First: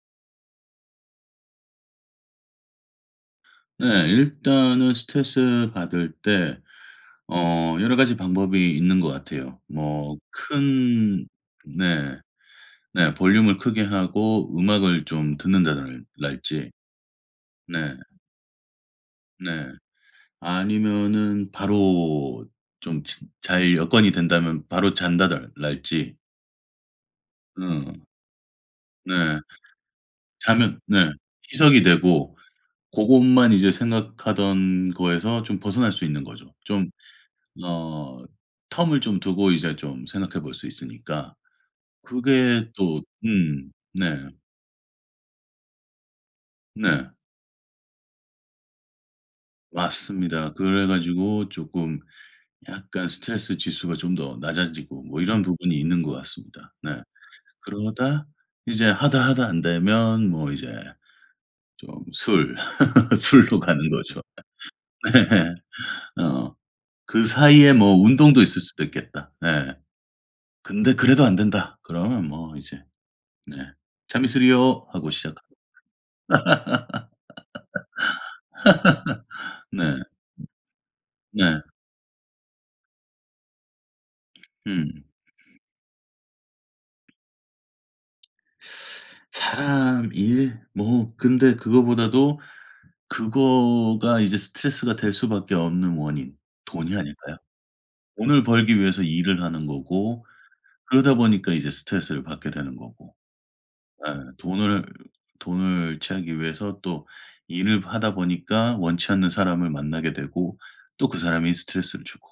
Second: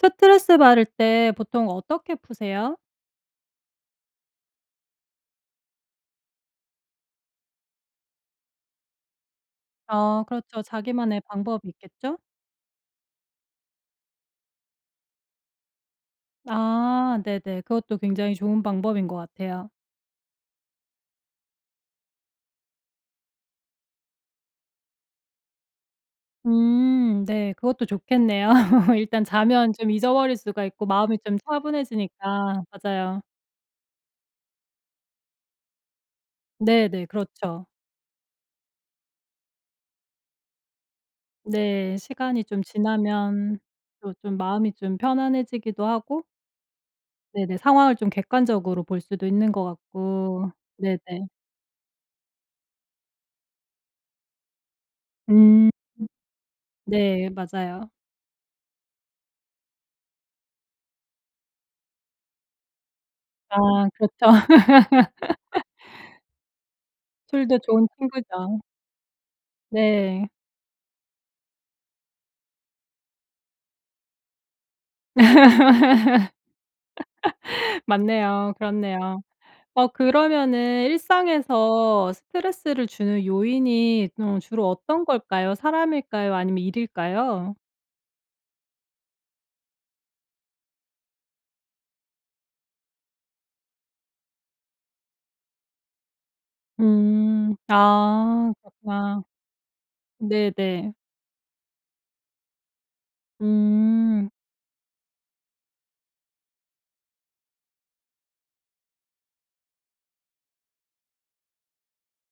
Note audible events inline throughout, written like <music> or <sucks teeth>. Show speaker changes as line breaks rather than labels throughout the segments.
스트레스 받을 때 보통 어떻게 푸세요?
네 일단은 스트레스 받을 때 어 여러 가지 방법이 있는 것 같아요. 뭐
아 그렇죠. 자기만의
큰
방법이
네.
있겠죠?
네 볼륨을 크게 하고 음악을 좀 듣는다달 랄지.
아 네네.
네.
그것도 굉장히 좋은 방법인 것 같아요.
네. 아니면은 바로 좀 치 잘 여건이 된다면 바로 잔다달 랄지.
음 네. 그것도
음.
좋겠네요. <laughs> 일단
네.
자면 좀 잊어버릴 수가
자면
있고
네
마음이 좀
희석이 되고
차분해지니까. 맞아요.
고것만 이제 생각하던 거에서 좀 벗어날 수 있는 거죠. 좀
네네. 그렇죠.
어 term을 좀 두고 이제 좀 생각해 볼 수 있으니까
네 시간이 좀
그게 또
지나면
음.
또
네.
좀 마음이 좀 편안해지기도 하고
네.
네네. 상황을 좀 객관적으로 볼 수도 있는 것 같고
맞습니다. 그래
네네.
가지고 쪼끔 약간 스트레스 지수가 좀 더 낮아지고 뭐 이런
음.
부분이 있는 것 같습니다. 네.
네 맞아요.
그러다 이제 하다 하다 안 되면 뭐 이제 좀 술, <laughs>
아
술로 가는 거죠.
그렇죠.
네.
<laughs>
어 그
술도
사이에
좋은
뭐 운동도 있을
친구죠.
수도 있겠다. 예.
네.
근데 '그래도 안 된다.' 그러면 뭐 이제 네 "참이슬이요!" 하고 시작합니다.
<laughs> 맞네요. 그렇네요.
<laughs>
어
네.
그러면은
네.
일상에서 스트레스를 주는 요인이 좀 주로 어떤
음.
걸까요? 사람일까요 아니면 일일까요?
<sucks teeth> 사람, 일 뭐 근데 그거보다도 그거가 이제 스트레스가 될 수밖에 없는 원인 돈이 아닐까요?
음.
돈을
아.
벌기 위해서
그렇구나.
일을 하는 거고
네네.
그러다 보니까 이제 스트레스를 받게 되는 거고 예.
음.
돈을 돈을 취하기 위해서 또 일을 하다 보니까 원치 않는 사람을 만나게 되고 또 그 사람이 스트레스를 주고.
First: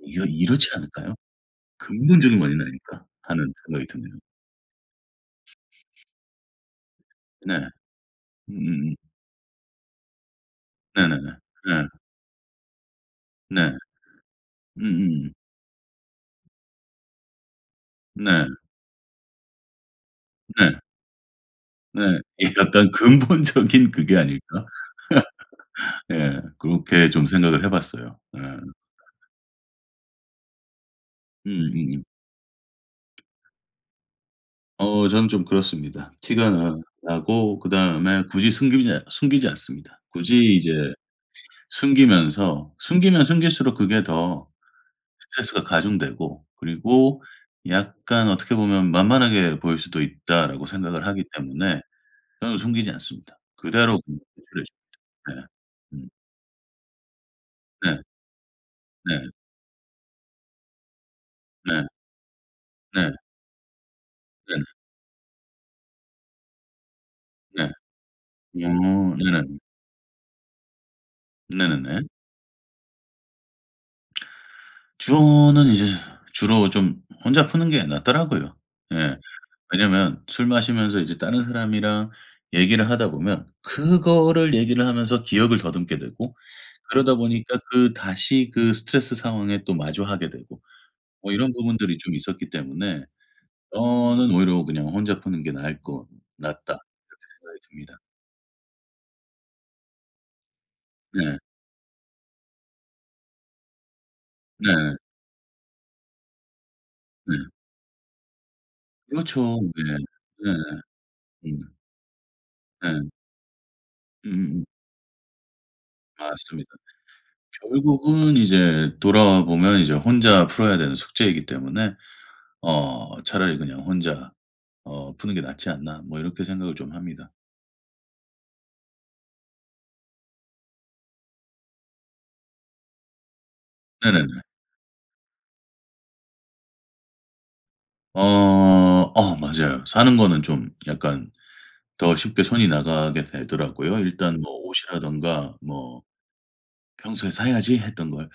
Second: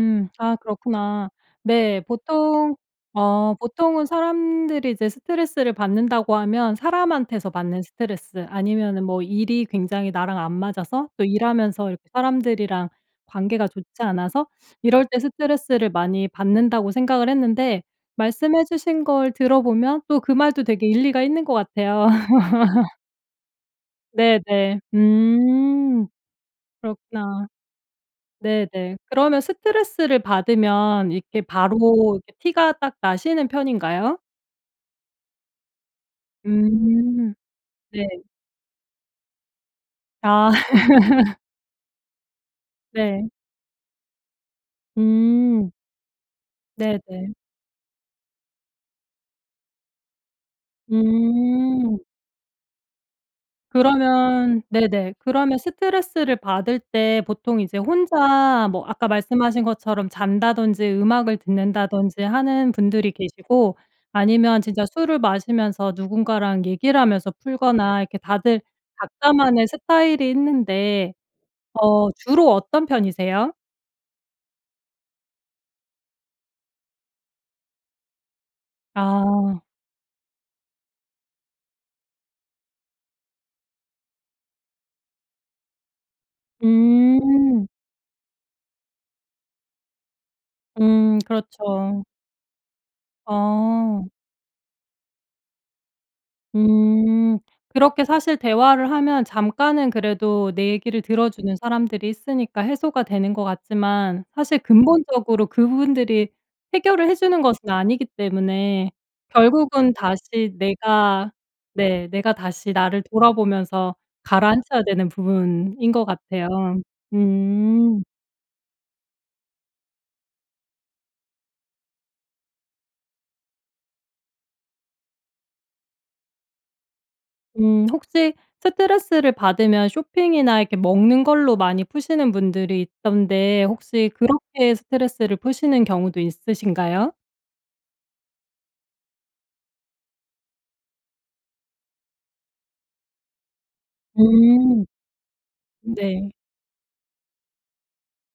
이러
아
이렇지 않을까요?
그렇구나. 네.
'근본적인 원인
보통
아닐까?' 하는
어
생각이
보통은
드네요.
사람들이 이제 스트레스를 받는다고 하면 사람한테서
네.
받는 스트레스
음음음.
아니면은 뭐 일이 굉장히 나랑 안 맞아서
네네네.
또
네.
일하면서 이렇게 사람들이랑 관계가
네.
좋지 않아서 <sucks teeth> 이럴 때
음음.
스트레스를 많이 받는다고 생각을 했는데
네.
말씀해 주신 걸 들어 보면 또 그 말도
네.
되게 일리가 있는 것 같아요.
네. '이게 약간
<laughs>
근본적인 그게 아닐까?'
네네.
<laughs>
음.
네. 그렇게 좀
그렇구나.
생각을 해 봤어요. 네.
네네. 그러면 스트레스를 받으면 이렇게
음음음.
바로 이렇게 티가 딱 나시는 편인가요?
어 저는 좀 그렇습니다. 티가 나
음.
나고
네.
그다음에 굳이 숨기지 숨기지 않습니다. 굳이
아.
이제
<laughs>
숨기면서 숨기면
네.
숨길수록 그게 더 스트레스가
음.
가중되고 그리고
네네.
약간 어떻게 보면 '만만하게 보일 수도 있다.'라고 생각을 하기 때문에
음.
저는 숨기지 않습니다. 그대로 그냥
그러면
<unintelligible>
네네.
네.
그러면
음.
스트레스를 받을 때 보통 이제
네.
혼자 뭐 아까
네.
말씀하신 것처럼 잔다든지 음악을
네.
듣는다든지 하는
네.
분들이 계시고
네.
아니면 진짜 술을 마시면서 누군가랑 얘기를 하면서
네.
풀거나 이렇게 다들
어 네.
각자만의 스타일이 있는데
네네네.
어 주로 어떤 편이세요?
<smacks lips> 주로는 이제 주로 좀 혼자 푸는 게 낫더라고요. 예.
아.
왜냐하면 술 마시면서 이제 다른 사람이랑 얘기를 하다 보면 그거를 얘기를 하면서 기억을 더듬게 되고 그러다 보니까
음.
그 다시 그 스트레스 상황에 또 마주하게 되고
음
뭐 이런 부분들이
그렇죠.
좀 있었기 때문에
아.
저는 '오히려 그냥 혼자 푸는 게 나을 것 낫다.' 이렇게
음.
생각이 듭니다.
그렇게 사실 대화를 하면 잠깐은 그래도 내 얘기를
네.
들어주는 사람들이 있으니까 해소가 되는 것 같지만 사실
네.
근본적으로 그분들이 해결을 해 주는
음.
것은 아니기 때문에
그렇죠.
결국은
네.
다시
네.
내가
음.
네 내가 다시 나를
네.
돌아보면서
으으음.
가라앉혀야 되는 부분인 것 같아요.
맞습니다.
음.
결국은 이제 돌아와 보면 이제 혼자 풀어야 되는 숙제이기 때문에 어 '차라리 그냥 혼자 어 푸는 게 낫지 않나.' 뭐 이렇게 생각을 좀 합니다.
음 혹시 스트레스를 받으면 쇼핑이나 이렇게 먹는 걸로 많이 푸시는 분들이 있던데 혹시
네네네.
그렇게 스트레스를 푸시는 경우도 있으신가요?
어. 어 맞아요. 사는 거는 좀 약간 더 쉽게 손이 나가게 되더라고요, 일단 뭐
음.
옷이라든가 뭐
네.
평소에 '사야지.' 했던 걸.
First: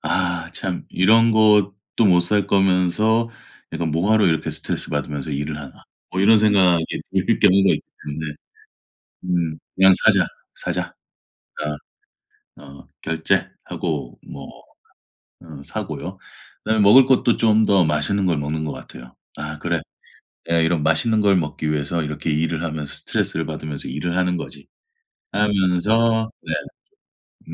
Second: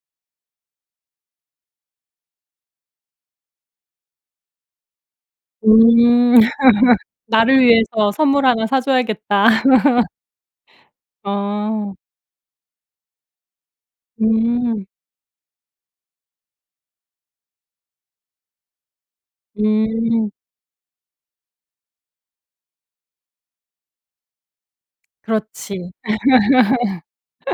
'아 참 이런 것도 못 살 거면서 약간 뭐 하러 이렇게 스트레스받으면서 일을 하나?' 뭐
음.
이런 생각이
<laughs>
들
나를
경우가 있기
위해서
때문에
선물 하나 사줘야겠다.
음 '그냥 사자, 사자.'
<laughs>
그러니까
어.
어 결제하고 뭐
음.
어 사고요. 그다음에 먹을 것도 좀 더 맛있는 걸 먹는 것 같아요. '아 그래
음.
내가 이런 맛있는 걸 먹기 위해서 이렇게 일을 하면서 스트레스를 받으면서 일을 하는 거지.'
그렇지.
하면서 네.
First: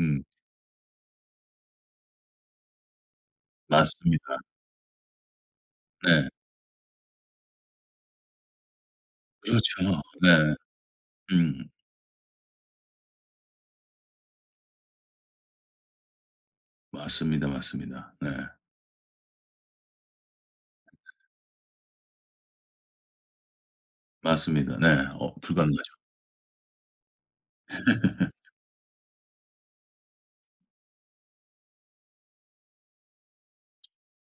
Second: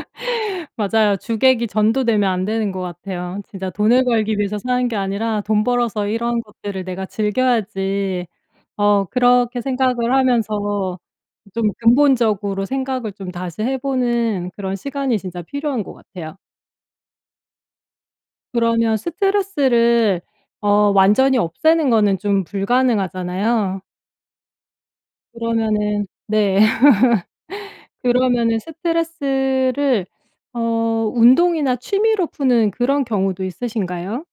음.
맞아요. 주객이 전도되면 안 되는 것 같아요. '진짜 돈을
맞습니다.
벌기 위해서 사는 게 아니라 돈 벌어서
네.
이런 것들을 내가 즐겨야지.' 어 그렇게
그렇죠.
생각을
네.
하면서
음.
좀 근본적으로 생각을 좀 다시 해 보는 그런 시간이 진짜 필요한 것 같아요.
맞습니다, 맞습니다. 네.
그러면 스트레스를 어 완전히 없애는 거는 좀 불가능하잖아요.
맞습니다. 네 어 불가능하죠.
그러면은 네. <laughs>
<laughs>
그러면은 스트레스를 어 운동이나 취미로 푸는 그런 경우도 있으신가요?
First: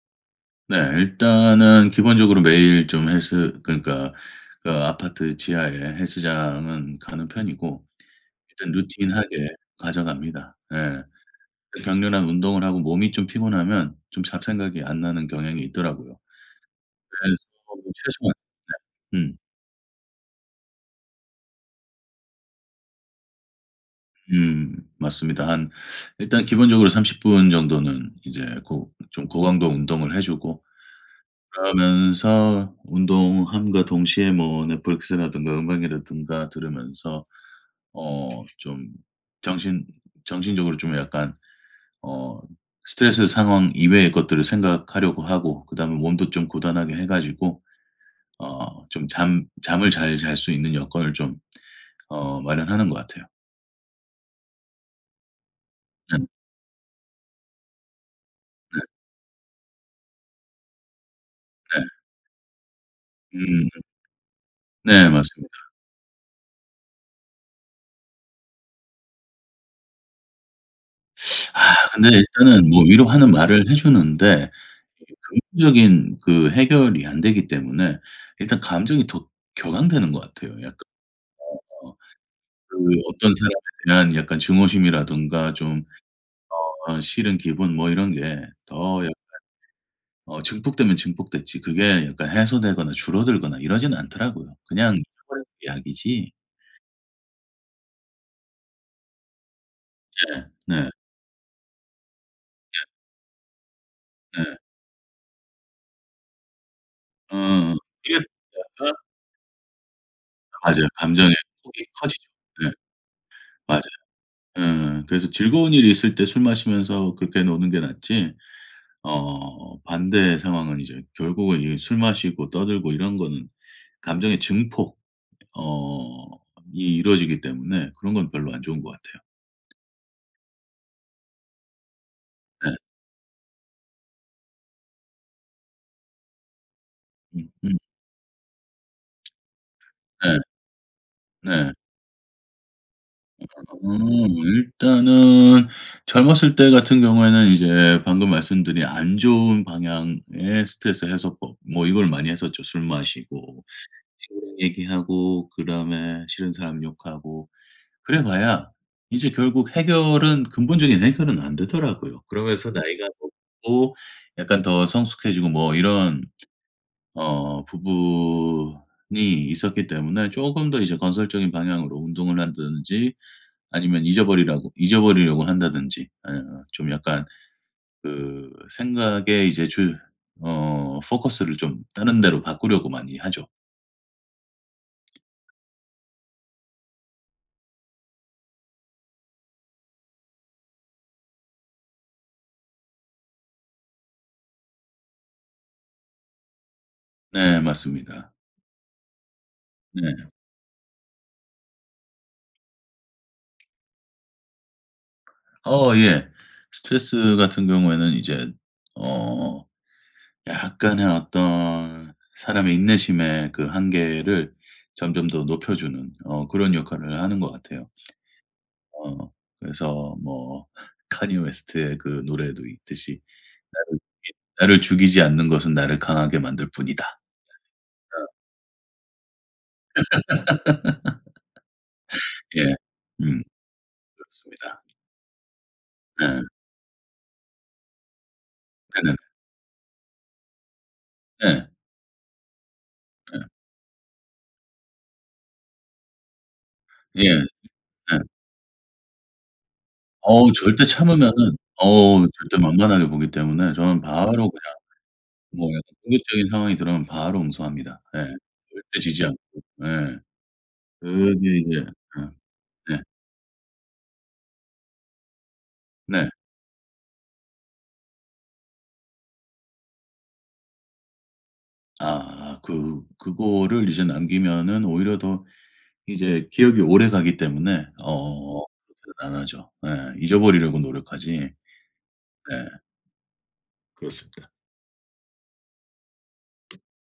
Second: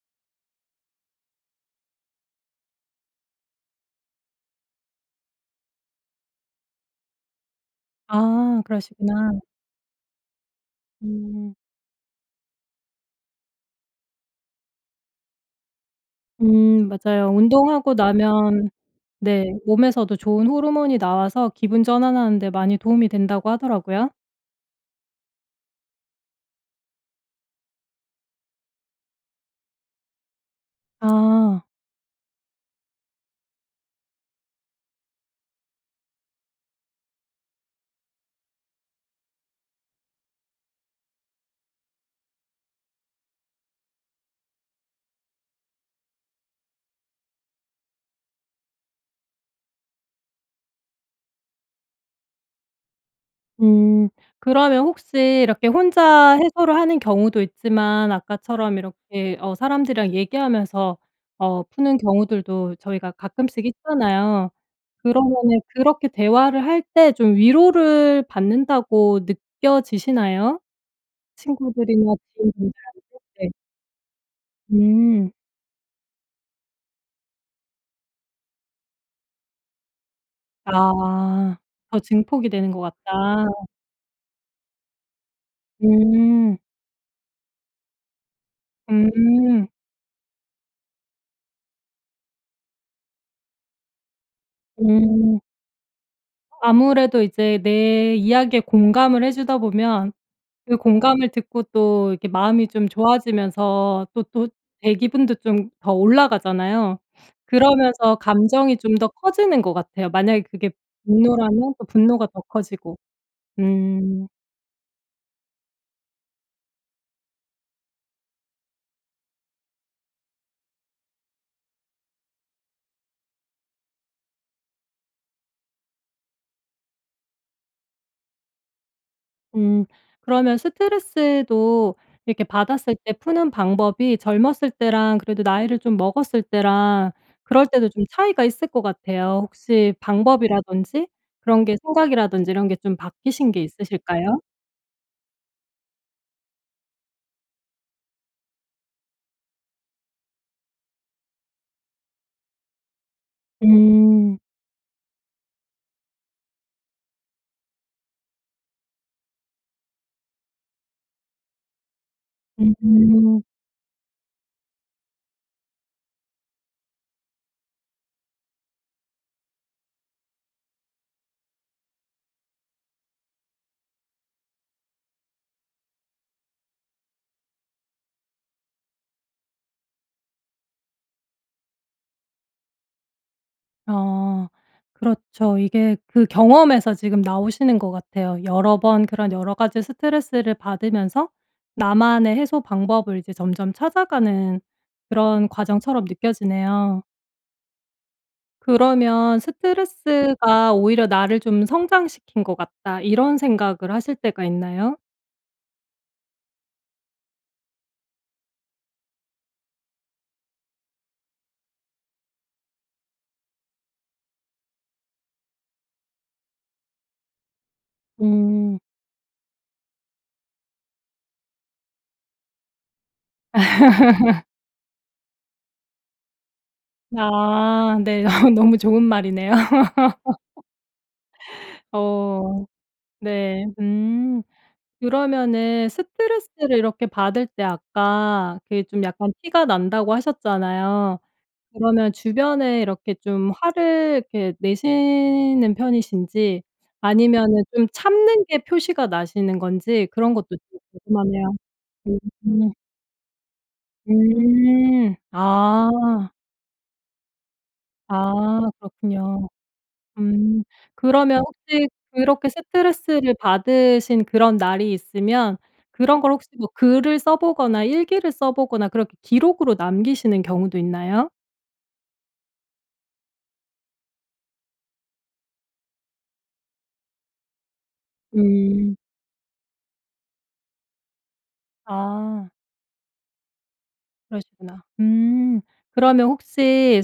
네. 일단은 기본적으로 매일 좀 헬스 그러니까 그 아파트 지하에 헬스장은 가는 편이고
아
일단
그러시구나.
routine하게 가져갑니다. 예.
음.
그 격렬한 운동을 하고 몸이 좀 피곤하면 좀 잡생각이 안 나는 경향이 있더라고요.
음 맞아요.
그래서 뭐
운동하고
최소한
나면
네. 음.
...네 몸에서도 좋은 호르몬이 나와서 기분 전환하는 데 많이 도움이 된다고 하더라요.
음. 맞습니다. 한 일단 기본적으로 30 분 정도는 이제 고 좀 고강도 운동을 해 주고
아.
그러면서 운동함과 동시에 뭐 넷플릭스라든가 음악이라든가 들으면서 어 좀 정신 정신적으로 좀 약간 어 스트레스 상황 이외의 것들을 생각하려고 하고 그다음에 몸도 좀 고단하게 해 가지고 어 좀 잠 잠을 잘 잘 수 있는 여건을 좀 어 마련하는 것 같아요.
음. 그러면 혹시 이렇게
네.
혼자 해소를 하는 경우도 있지만 아까처럼
네.
이렇게 어 사람들이랑 얘기하면서 어
네.
푸는 경우들도 저희가 가끔씩
음.
있잖아요.
네 맞습니다.
그러면은 그렇게 대화를 할 때 좀 위로를 받는다고 느껴지시나요,
<sucks teeth> 아 근데
친구들이나
일단은 뭐
지인분들한테?
위로하는
네.
말을 해 주는데 되게
음.
근본적인 그 해결이 안 되기 때문에 일단 감정이 더 격앙되는 것 같아요. 약간
아.
<unintelligible>
더 증폭이 되는
그
것 같다.
어떤 사람에 대한 약간 증오심이라든가 좀
음.
어 싫은 기분 뭐 이런 게 더 약간
음.
어 증폭되면 증폭됐지 그게 약간 해소되거나 줄어들거나 이러지는 않더라고요. 그냥
음.
<unintelligible> 약이지.
아무래도 이제 내 이야기에 공감을 해 주다 보면
네.
그
네.
공감을 듣고 또 이렇게 마음이
네.
좀 좋아지면서 또 또
네.
제 기분도 좀 더 올라가잖아요.
어.
그러면서
일.
감정이 좀
<unintelligible>
더 커지는 것 같아요. 만약에 그게
맞아요. 감정의
분노라면 또
폭이 커지죠.
분노가 더
네.
커지고.
맞아요.
음.
으 그래서 즐거운 일이 있을 때 술 마시면서 그렇게 노는 게 낫지. 어 반대의 상황은 이제 결국은 이 술 마시고 떠들고 이런 거는 감정의 증폭 어 이 이루어지기 때문에 그런 건 별로 안 좋은 것 같아요.
음. 그러면 스트레스도 이렇게
네.
받았을 때 푸는 방법이 젊었을 때랑 그래도 나이를 좀 먹었을 때랑 그럴
음음.
때도 좀 차이가 있을 것 같아요. 혹시
네.
방법이라든지 그런
네.
게 생각이라든지 이런 게 좀 바뀌신 게
<unintelligible> 음.
있으실까요?
일단은 젊었을 때 같은 경우에는 이제 방금 말씀드린 안 좋은 방향의 스트레스 해소법 뭐 이걸 많이 했었죠. 술 마시고
음.
친구랑 얘기하고 그다음에 싫은 사람 욕하고 그래봐야 이제 결국 해결은 근본적인 해결은 안 되더라고요. 그러면서 나이가
음.
먹고 약간 더 성숙해지고 뭐 이런 어 부분이 있었기 때문에 쪼금 더 이제 건설적인 방향으로 운동을 한다든지 아니면 잊어버리라고 잊어버리려고 한다든지 예 좀 약간 그 생각의 이제 주 어 포커스를 좀 다른 데로 바꾸려고 많이 하죠.
어. 그렇죠. 이게 그 경험에서 지금 나오시는 것 같아요. 여러 번 그런 여러가지 스트레스를 받으면서 나만의 해소 방법을 이제 점점 찾아가는 그런 과정처럼 느껴지네요.
네 맞습니다.
그러면
네.
'스트레스가 오히려 나를 좀 성장시킨 것 같다.' 이런 생각을 하실 때가 있나요?
어 예. 스트레스 같은 경우에는 이제는 어. 약간의 어떤 사람의 인내심의 그 한계를 점점 더 높여 주는 어 그런 역할을 하는 것 같아요.
음.
어. 그래서 뭐 칸예 웨스트의 그 노래도 있듯이 나를 이
<laughs>
나를 죽이지 않는 것은 나를 강하게 만들 뿐이다.
아
예.
네.
어.
어 너무 좋은 말이네요. <laughs>
<laughs>
어.
예. 음.
네. 음.
그렇습니다.
그러면은
네.
스트레스를 이렇게 받을 때 아까 그게 좀
네네.
약간 "티가 난다."고 하셨잖아요.
네.
그러면 주변에 이렇게
예.
좀 화를 이렇게 내시는 편이신지
예. 예.
아니면은 좀 참는 게 표시가 나시는 건지 그런 것도
어우
좀
절대 참으면은
궁금하네요.
어우 절대
<unintelligible>
만만하게 보기 때문에 저는 바로 그냥
음.
뭐 약간
아.
공격적인 상황이 들어오면 바로 응수합니다. 예.
아
절대 지지 않고
그렇군요.
예.
음. 그러면
어디 그
혹시 그렇게
으 예.
스트레스를 받으신 그런 날이 있으면 그런
네.
걸 혹시 뭐 글을 써 보거나 일기를 써 보거나 그렇게 기록으로 남기시는 경우도 있나요?
아. 그 그거를 이제 남기면은 오히려 더 이제 기업이 오래가기 때문에 어
음.
그렇게는 안 하죠. 네. 잊어버리려고 노력하지
아.
네. 그렇습니다.
그러시구나. 음. 그러면 혹시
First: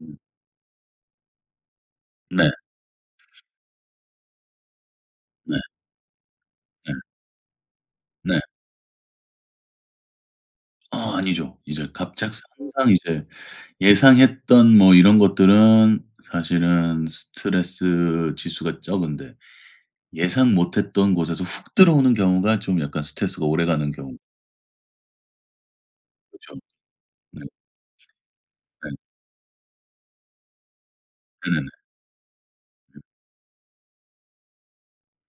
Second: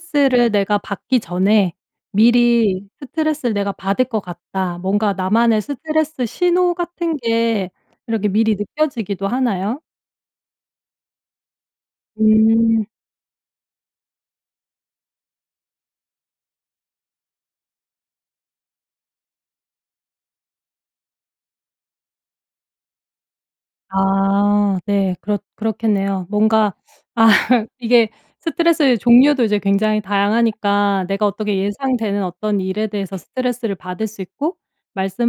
음.
내가 받기 전에
네.
미리 '스트레스를 내가 받을 것 같다.' 뭔가
네.
나만의 스트레스 신호
네.
같은 게 이렇게
네.
미리 느껴지기도 하나요?
어. 아니죠. 이제 갑작스
음.
항상 이제 예상했던 뭐 이런 것들은 사실은 스트레스 지수가 적은데 예상 못 했던 곳에서 훅 들어오는 경우가 좀 약간 스트레스가 오래 가는 경우.
아 네. 그렇 그렇겠네요.
그렇죠.
뭔가 아
네.
이게
네.
스트레스의 종류도 이제 굉장히 다양하니까 내가 어떻게
네네네.
예상되는 어떤 일에 대해서 스트레스를 받을 수 있고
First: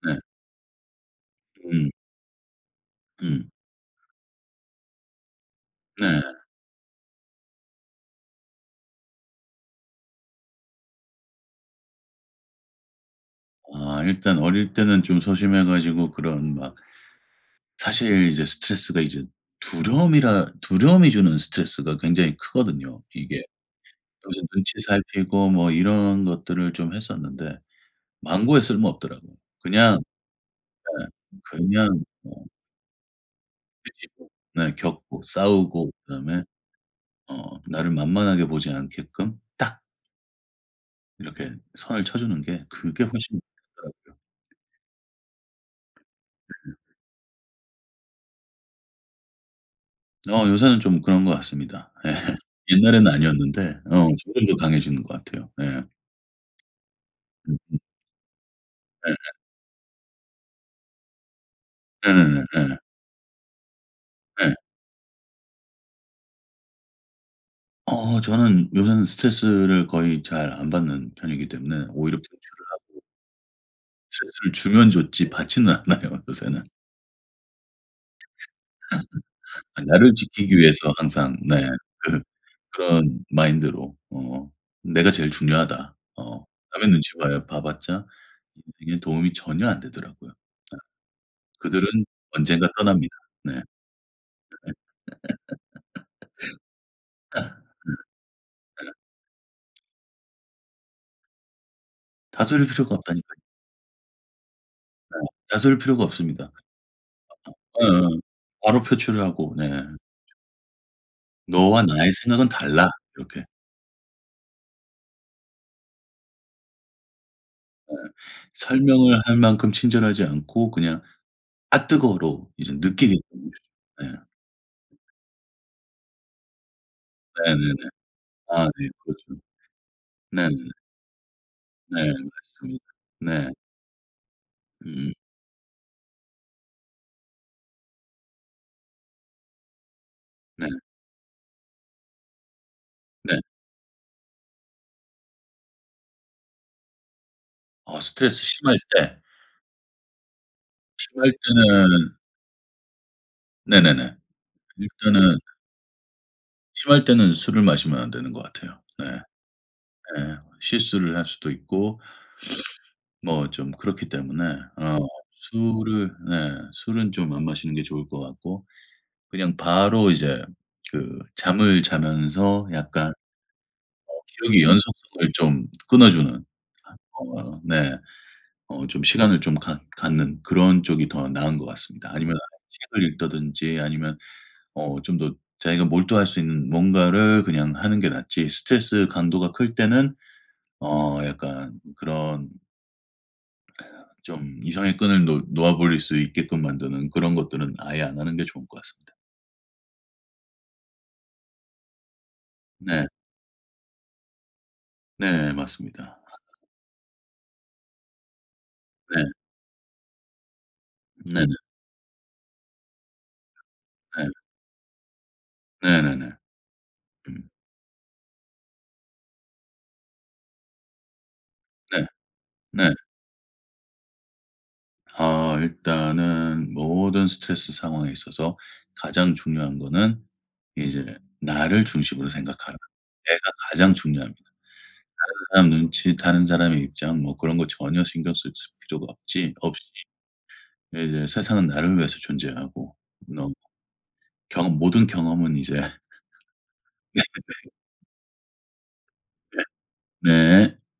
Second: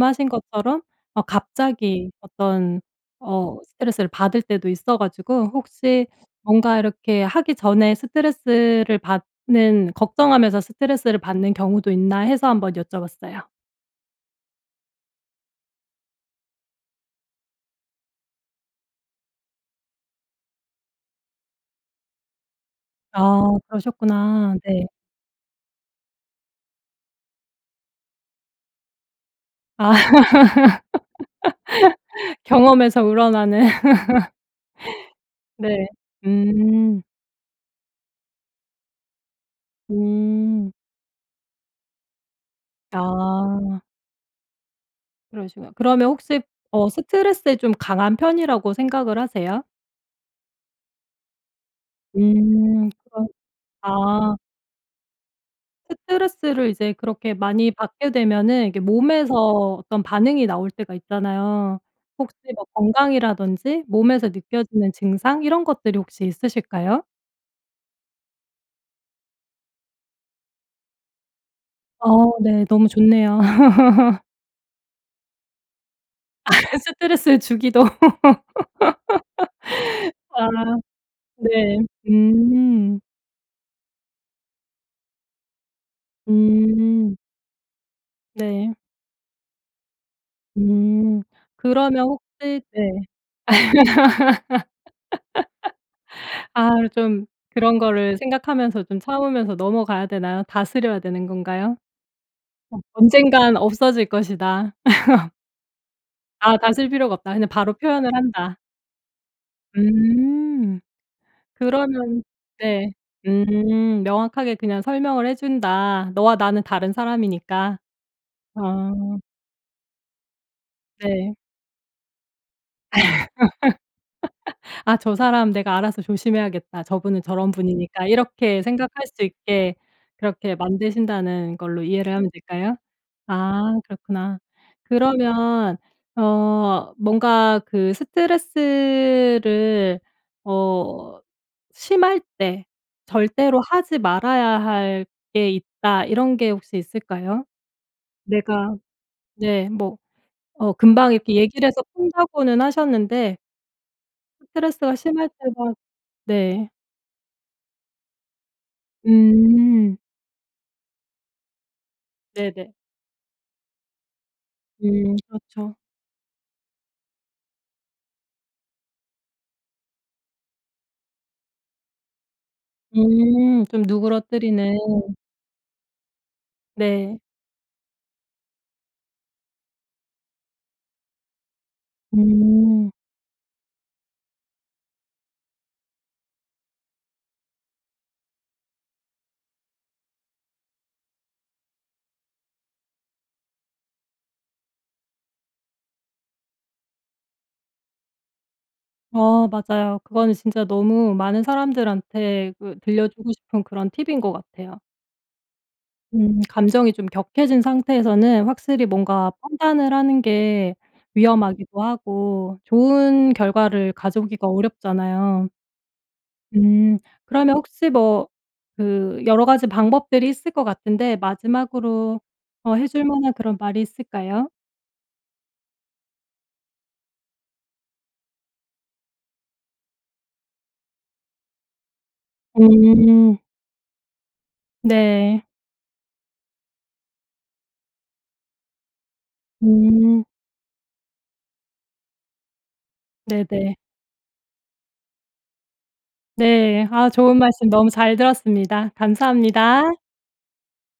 네.
것처럼 어
음.
갑자기 어떤
음.
어 스트레스를 받을 때도 있어 가지고 혹시
네.
뭔가 이렇게 하기 전에 스트레스를 받는 걱정하면서 스트레스를 받는 경우도 있나 해서 한번 여쭤봤어요.
아 일단 어릴 때는 좀 소심해 가지고 그런 막 사실 이제 스트레스가 이제 두려움이라 두려움이 주는 스트레스가 굉장히 크거든요 이게.
아
여기서
그러셨구나.
눈치
네.
살피고 뭐 이런 것들을 좀 했었는데 만고에 쓸모 없더라고.
아.
그냥
<laughs>
네. 그냥 뭐
경험에서 우러나는.
<unintelligible> 네 겪고,
<laughs> 네.
싸우고 그 다음에
음.
어 나를 만만하게 보지 않게끔 딱
음.
이렇게 선을 쳐 주는 게 그게 훨씬
아.
좋더라고요.
그러시구나. 그러면 혹시 어
<laughs>
스트레스에 좀 강한 편이라고 생각을 하세요?
어 요새는 좀 그런 것 같습니다. 예.
음.
옛날에는
그럼
아니었는데 어
아.
조금 더 강해지는 것 같아요. 예.
스트레스를 이제 그렇게 많이
음음.
받게 되면은 이게
네.
몸에서 어떤 반응이 나올 때가 있잖아요. 혹시
네네네.
뭐
예.
건강이라든지 몸에서
예.
느껴지는 증상 이런 것들이 혹시 있으실까요?
어 저는 요새는 스트레스를 거의 잘 안 받는 편이기 때문에 오히려
어우
분출을
네. 너무
하고
좋네요. <laughs>
슬슬 주면 줬지 받지는 않아요 요새는.
<laughs> 스트레스를 주기도.
<laughs> 아 나를
<laughs> 아.
지키기 위해서 항상 네
네.
그
음.
그런 마인드로 어. '내가 제일 중요하다.' 어 남의 눈치
음.
봐야 봐 봤자
네.
인생에 도움이 전혀 안 되더라고요. 네.
음.
그들은
그러면 혹시
언젠가
네
떠납니다. 네. 네.
<laughs> 아 좀 그런 거를 생각하면서 좀 참으면서
<laughs> <unintelligible>
넘어가야 되나요? 다스려야 되는 건가요?
다스릴
어
필요가 없다니까요.
'언젠가는 없어질 것이다.'
네.
<laughs>
다스릴 필요가 없습니다.
아 다스릴 필요가 없다. 그냥 바로
어어. 어어.
표현을 한다.
바로 표출을 하고. 네.
음.
"너와 나의
그러면
생각은 달라."
네
이렇게.
음 명확하게 그냥 설명을 해 준다. 너와 나는 다른 사람이니까.
예.
아.
설명을 할 만큼 친절하지 않고 그냥
네.
'앗 뜨거워.'로 이제 느끼게 <unintelligible> 예.
<laughs> '아 저 사람 내가 알아서 조심해야겠다. 저분은 저런
네네네.
분이니까.' 이렇게
아 네.
생각할 수
그렇죠.
있게 그렇게
네네.
만드신다는 걸로
네
이해를 하면 될까요?
맞습니다. 네.
아 그렇구나.
음.
그러면 어 뭔가 그 스트레스를
네.
어 심할 때
네.
절대로 하지 말아야 할 게 있다. 이런 게 혹시 있을까요?
아 스트레스
내가
심할 때.
네 뭐 어 금방
심할
이렇게 얘기를 해서
때는
푼다고는 하셨는데
네네네.
스트레스가 심할
일단은
때가 네.
심할 때는 술을 마시면 안 되는 것 같아요. 네.
음.
예. 실수를 할 수도 있고
네네.
<sniffs> 뭐 좀 그렇기 때문에 어
음. 그렇죠.
술은 네 술은 좀 안 마시는 게 좋을 것 같고 그냥 바로 이제 그 잠을 자면서 약간 어
음 좀
기억의
누그러뜨리는.
연속성을 좀 끊어주는
네.
어 네. 어 좀 시간을 좀 갖 갖는 그런 쪽이 더 나은 것 같습니다. 아니면은
음.
책을 읽는다든지 아니면 어 좀 더 자기가 몰두할 수 있는 뭔가를 그냥 하는 게 낫지 스트레스 강도가 클 때는 어 약간 그런 좀 이성의 끈을 놓 놓아 버릴 수 있게끔 만드는 그런 것들은 아예 안 하는 게 좋을 것 같습니다.
어 맞아요. 그거는 진짜 너무 많은 사람들한테 그
네.
들려주고 싶은 그런 팁인 것 같아요.
네 맞습니다.
음
<laughs>
감정이 좀 격해진 상태에서는 확실히 뭔가
네.
판단을 하는 게
네네.
위험하기도 하고 좋은 결과를
네.
가져오기가 어렵잖아요.
네네네.
음.
음.
그러면 혹시 뭐 그 여러 가지 방법들이 있을 것 같은데
네.
마지막으로 어 해
네.
줄 만한 그런 말이 있을까요?
어 일단은 모든 스트레스 상황에 있어서 가장 중요한 거는 이제 나를 중심으로 생각하라. 내가
음.
가장 중요합니다.
네.
다른 사람 눈치, 다른 사람의 입장 뭐 그런 거 전혀 신경 쓸 수 필요가 없지 없이
음.
네 이제 세상은 나를 위해서 존재하고
네
너무.
네.
경험 모든 경험은 이제 <laughs>
네. 아 좋은 말씀
<coughs>
너무 잘 들었습니다.
<coughs>
감사합니다.
네.